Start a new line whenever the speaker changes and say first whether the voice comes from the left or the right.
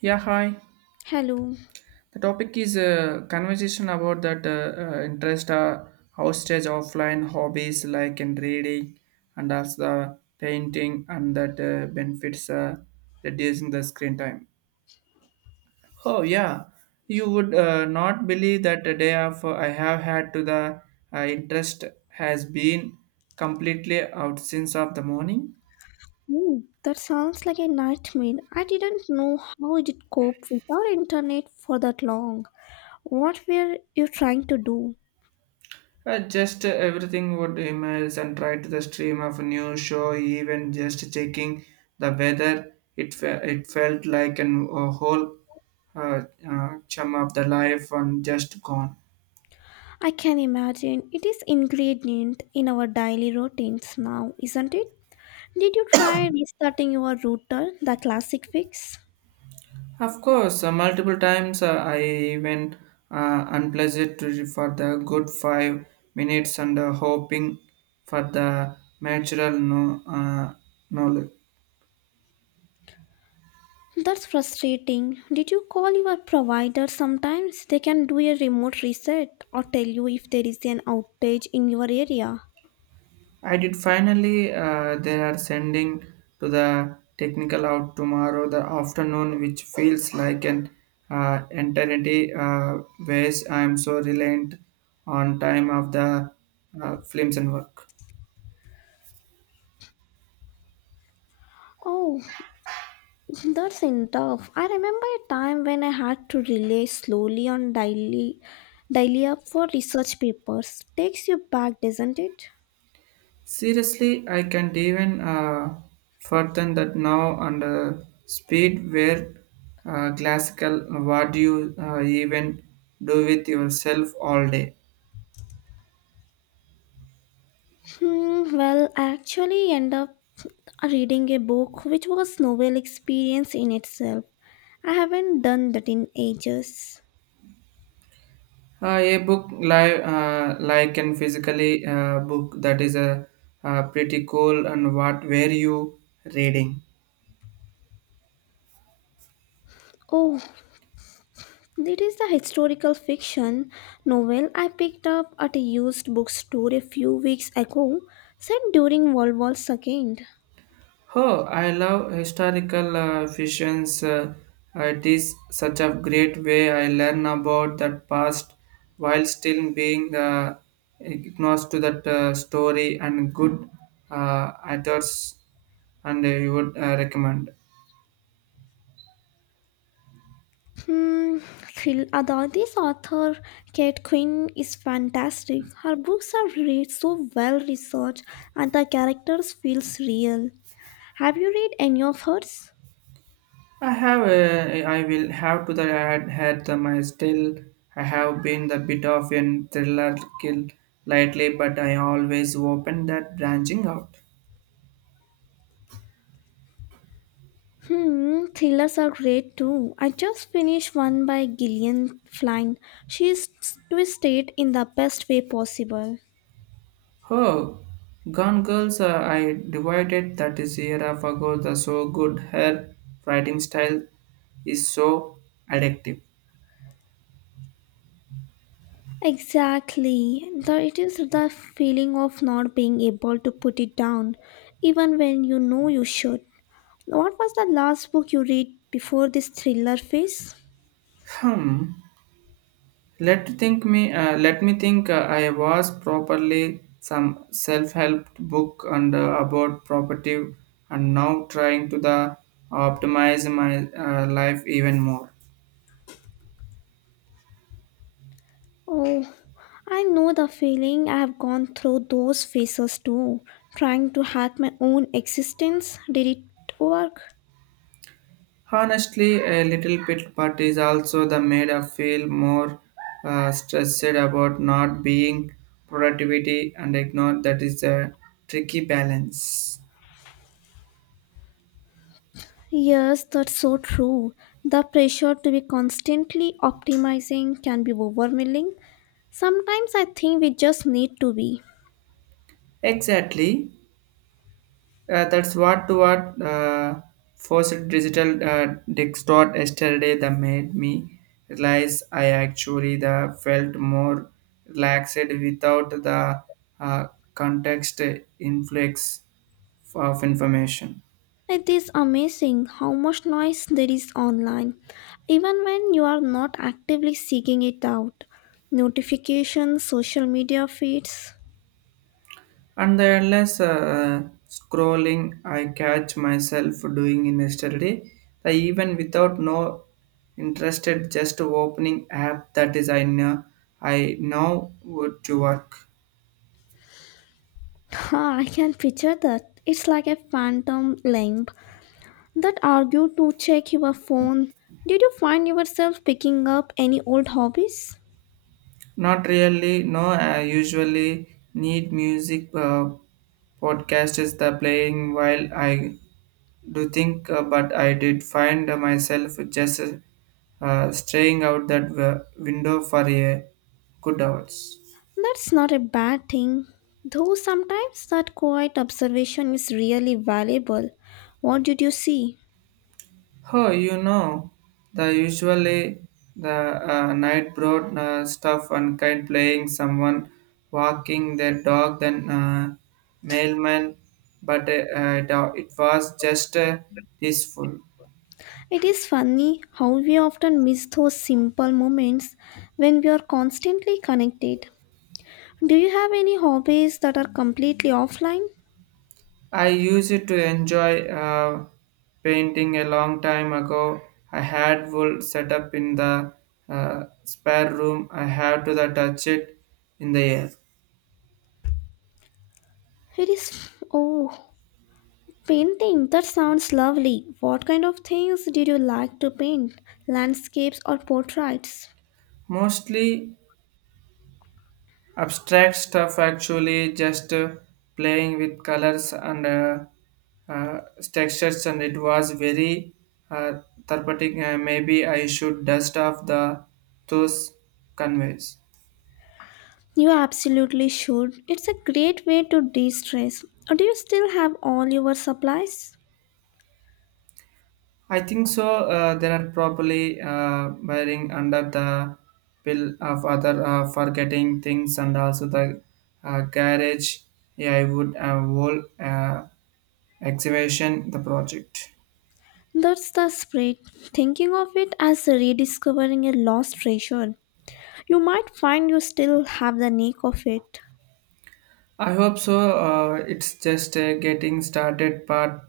right: Yeah, hi.
left: Hello.
right: The topic is a conversation about that interest hostage offline hobbies like in reading and as the painting and that benefits reducing the screen time. Oh yeah, you would not believe that the day of I have had to the interest has been completely out since of the morning.
left: Hmm, that sounds like a nightmare. I didn't know how you did cope without internet for that long. What were you trying to do?
right: Just everything would emails and try to the stream of a new show, even just checking the weather. It felt like an, a whole uh, chum of the life and just gone.
left: I can imagine it is ingredient in our daily routines now, isn't it? Did you try restarting your router, the classic fix?
right: Of course, multiple times I even unpleasant for the good 5 minutes and hoping for the natural no knowledge.
left: That's frustrating. Did you call your provider sometimes? They can do a remote reset or tell you if there is an outage in your area.
right: I did finally. They are sending to the technical out tomorrow the afternoon, which feels like an eternity. Ways I am so reliant on time of the films and work.
left: Oh, that's enough. I remember a time when I had to rely slowly on daily up for research papers. Takes you back, doesn't it?
right: Seriously, I can't even further that now under speed where classical. What do you even do with yourself all day?
left: Hmm, well, I actually end up reading a book which was novel experience in itself. I haven't done that in ages.
right: A book like and physically book that is a, pretty cool and what were you reading?
left: Oh, it is the historical fiction novel I picked up at a used bookstore a few weeks ago, set during World War II.
right: Oh, I love historical fictions. It is such a great way I learn about that past while still being agnostic to that story and good authors and you would recommend.
left: Hmm, Phil Adadi's author Kate Quinn is fantastic. Her books are read so well researched and the characters feels real. Have you read any of hers?
right: I will have to that I had the my still I have been the bit of an thriller kill lately, but I always open that branching out.
left: Hmm, thrillers are great too. I just finished one by Gillian Flynn. She's twisted in the best way possible.
right: Oh, Gone Girls, I divided that is year of ago. The so good her writing style is so addictive.
left: Exactly. It is the feeling of not being able to put it down, even when you know you should. What was the last book you read before this thriller phase?
right: Hmm. Let think me. Let me think. I was properly some self-help book and about property, and now trying to the optimize my life even more.
left: Oh, I know the feeling. I have gone through those phases too, trying to hack my own existence. Did it work?
right: Honestly, a little bit, but is also the made I feel more stressed about not being productivity and ignore that is a tricky balance.
left: Yes, that's so true. The pressure to be constantly optimizing can be overwhelming. Sometimes I think we just need to be.
right: Exactly. That's what to what forced digital distort yesterday that made me realize I actually the felt more relaxed without the uh, context influx of information.
left: It is amazing how much noise there is online, even when you are not actively seeking it out. Notifications, social media feeds.
right: And the endless scrolling I catch myself doing in yesterday, that even without no interested just opening app that is I know would to work.
left: Ha, I can picture that. It's like a phantom lamp that argue to check your phone. Did you find yourself picking up any old hobbies?
right: Not really. No, I usually need music. Podcast is the playing while I do think, but I did find myself just straying out that window for a good hours.
left: That's not a bad thing. Though sometimes that quiet observation is really valuable. What did you see?
right: Oh, you know, the usually the night brought stuff and kite playing, someone walking their dog, then mailman. But it was just peaceful.
left: It is funny how we often miss those simple moments when we are constantly connected. Do you have any hobbies that are completely offline?
right: I used it to enjoy painting a long time ago. I had wool set up in the spare room. I had to the touch it in the air.
left: It is. Oh, painting. That sounds lovely. What kind of things did you like to paint? Landscapes or portraits?
right: Mostly abstract stuff actually just playing with colors and uh, textures and it was very uh, therapeutic. Maybe I should dust off the those conveys.
left: You absolutely should. It's a great way to de stress. Do you still have all your supplies?
right: I think so. There are probably wearing under the pill of other forgetting things and also the garage. Yeah I would whole excavation the project.
left: That's the spirit. Thinking of it as rediscovering a lost treasure. You might find you still have the knack of it.
right: I hope so. It's just a getting started part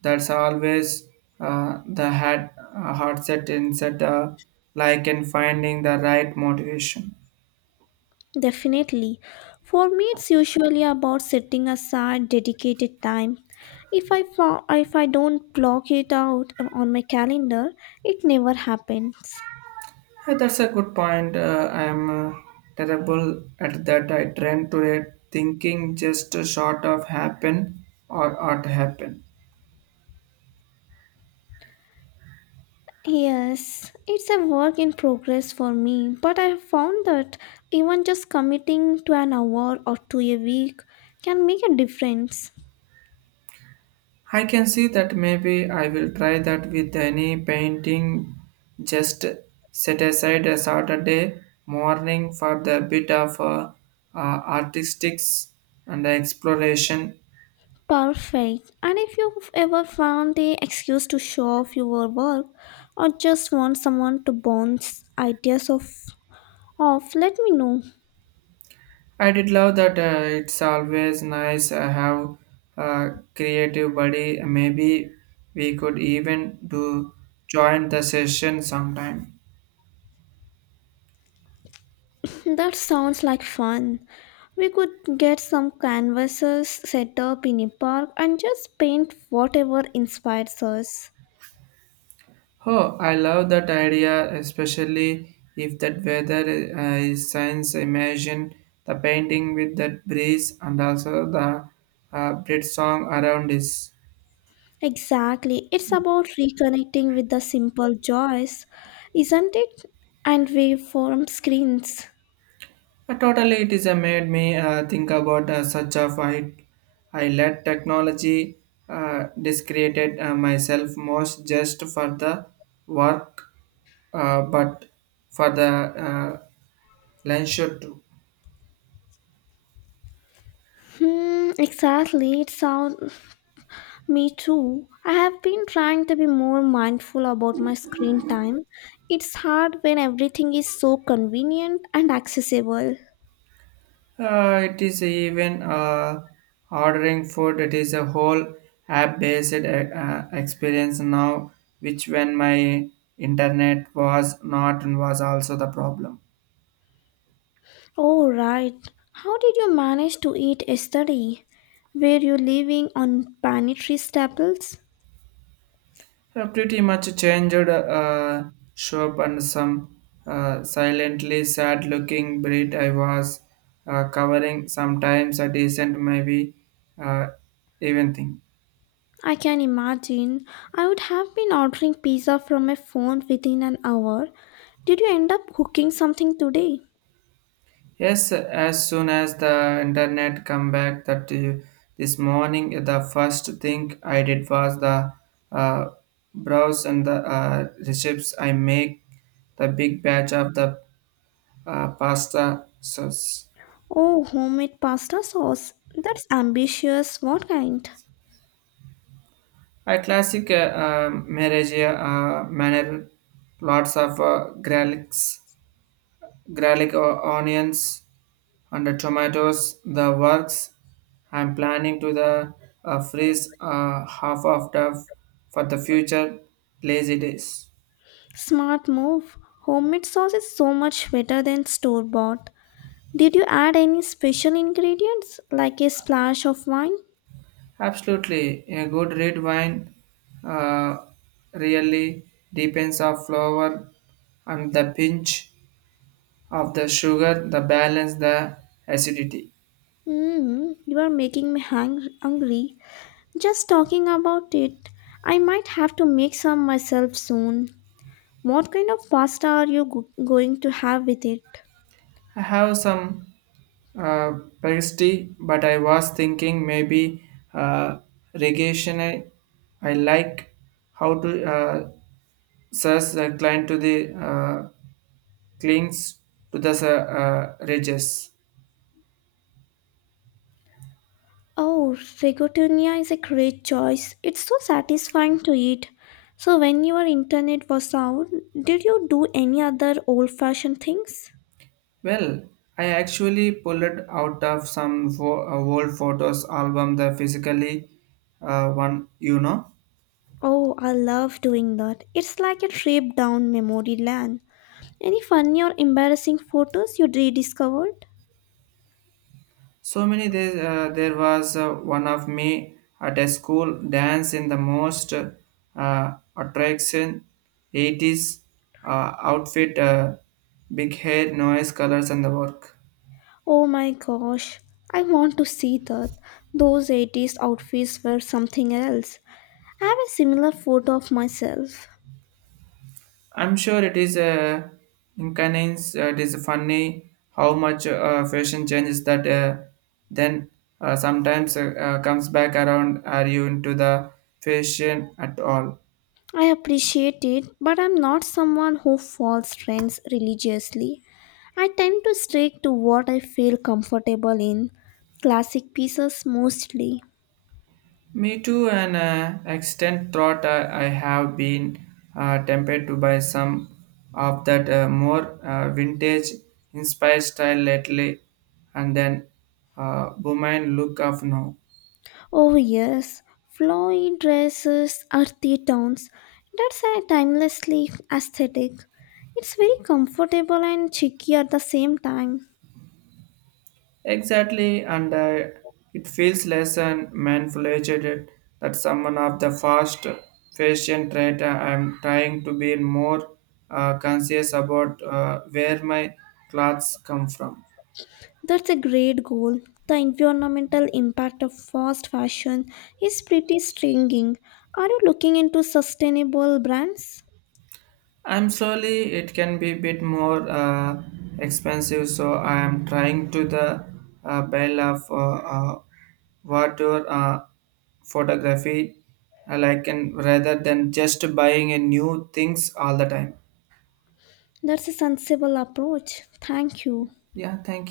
right: that's always the hard set instead like in finding the right motivation.
left: Definitely. For me, it's usually about setting aside dedicated time. If I don't block it out on my calendar, it never happens.
right: That's a good point. I'm terrible at that. I tend to thinking just short of happen or ought to happen.
left: Yes, it's a work in progress for me, but I have found that even just committing to an hour or two a week can make a difference.
right: I can see that maybe I will try that with any painting. Just set aside a Saturday morning for the bit of artistics and exploration.
left: Perfect. And if you've ever found the excuse to show off your work or just want someone to bounce ideas off, let me know.
right: I did love that it's always nice I have a creative buddy. Maybe we could even do join the session sometime.
left: That sounds like fun. We could get some canvases set up in a park and just paint whatever inspires us.
right: Oh, I love that idea, especially if that weather is science. Imagine the painting with that breeze and also the Brit song around this.
left: Exactly. It's about reconnecting with the simple joys, isn't it? And waveform screens.
right: Totally, it is made me think about such a fight. I let technology discreated myself most just for the work, but for the leisure too.
left: Hmm, exactly. It sounds me too. I have been trying to be more mindful about my screen time. It's hard when everything is so convenient and accessible.
right: It is even ordering food. It is a whole app-based experience now, which when my internet was not and was also the problem.
left: Oh, right. How did you manage to eat yesterday? Were you living on pantry staples?
right: Pretty much changed shop and some silently sad-looking breed I was covering. Sometimes a decent, maybe uh, even thing.
left: I can imagine. I would have been ordering pizza from my phone within an hour. Did you end up cooking something today?
right: Yes, as soon as the internet come back that this morning, the first thing I did was the uh, browse and the recipes. I make the big batch of the pasta sauce.
left: Oh, homemade pasta sauce. That's ambitious. What kind?
right: I classic marriage manner, lots of garlics, garlic or onions, and the tomatoes the works. I'm planning to the freeze half of the for the future lazy days.
left: Smart move. Homemade sauce is so much better than store bought. Did you add any special ingredients like a splash of wine?
right: Absolutely a good red wine uh, really depends on flower and the pinch of the sugar the balance the acidity.
left: Mm, you are making me hungry. Just talking about it, I might have to make some myself soon. What kind of pasta are you going to have with it?
right: I have some uh, pasty, but I was thinking maybe regation. I like how to search the client to the clings to the ridges.
left: Oh, rigatoni is a great choice. It's so satisfying to eat. So, when your internet was out, did you do any other old fashioned things?
right: Well, I actually pulled it out of some old photos album the physically one you know.
left: Oh, I love doing that. It's like a trip down memory lane. Any funny or embarrassing photos you rediscovered?
right: So many there, there was one of me at a school dance in the most attraction 80s outfit, big hair, noise, colors, and the work.
left: Oh my gosh, I want to see that. Those 80s outfits were something else. I have a similar photo of myself.
right: I'm sure it is inconvenience. It is funny how much fashion changes that then sometimes comes back around. Are you into the fashion at all?
left: I appreciate it, but I'm not someone who follows trends religiously. I tend to stick to what I feel comfortable in, classic pieces mostly.
right: Me too, and extent thought I have been tempted to buy some of that more vintage inspired style lately, and then woman look of now.
left: Oh, yes, flowy dresses are the tones. That's a timelessly aesthetic. It's very comfortable and cheeky at the same time.
right: Exactly, and it feels less and manipulated that someone of the fast fashion trend. I'm trying to be more conscious about where my clothes come from.
left: That's a great goal. The environmental impact of fast fashion is pretty stinging. Are you looking into sustainable brands?
right: I'm sorry, it can be a bit more expensive, so I am trying to the bail of water photography, like and rather than just buying a new things all the time.
left: That's a sensible approach. Thank you.
right: Yeah, thank you.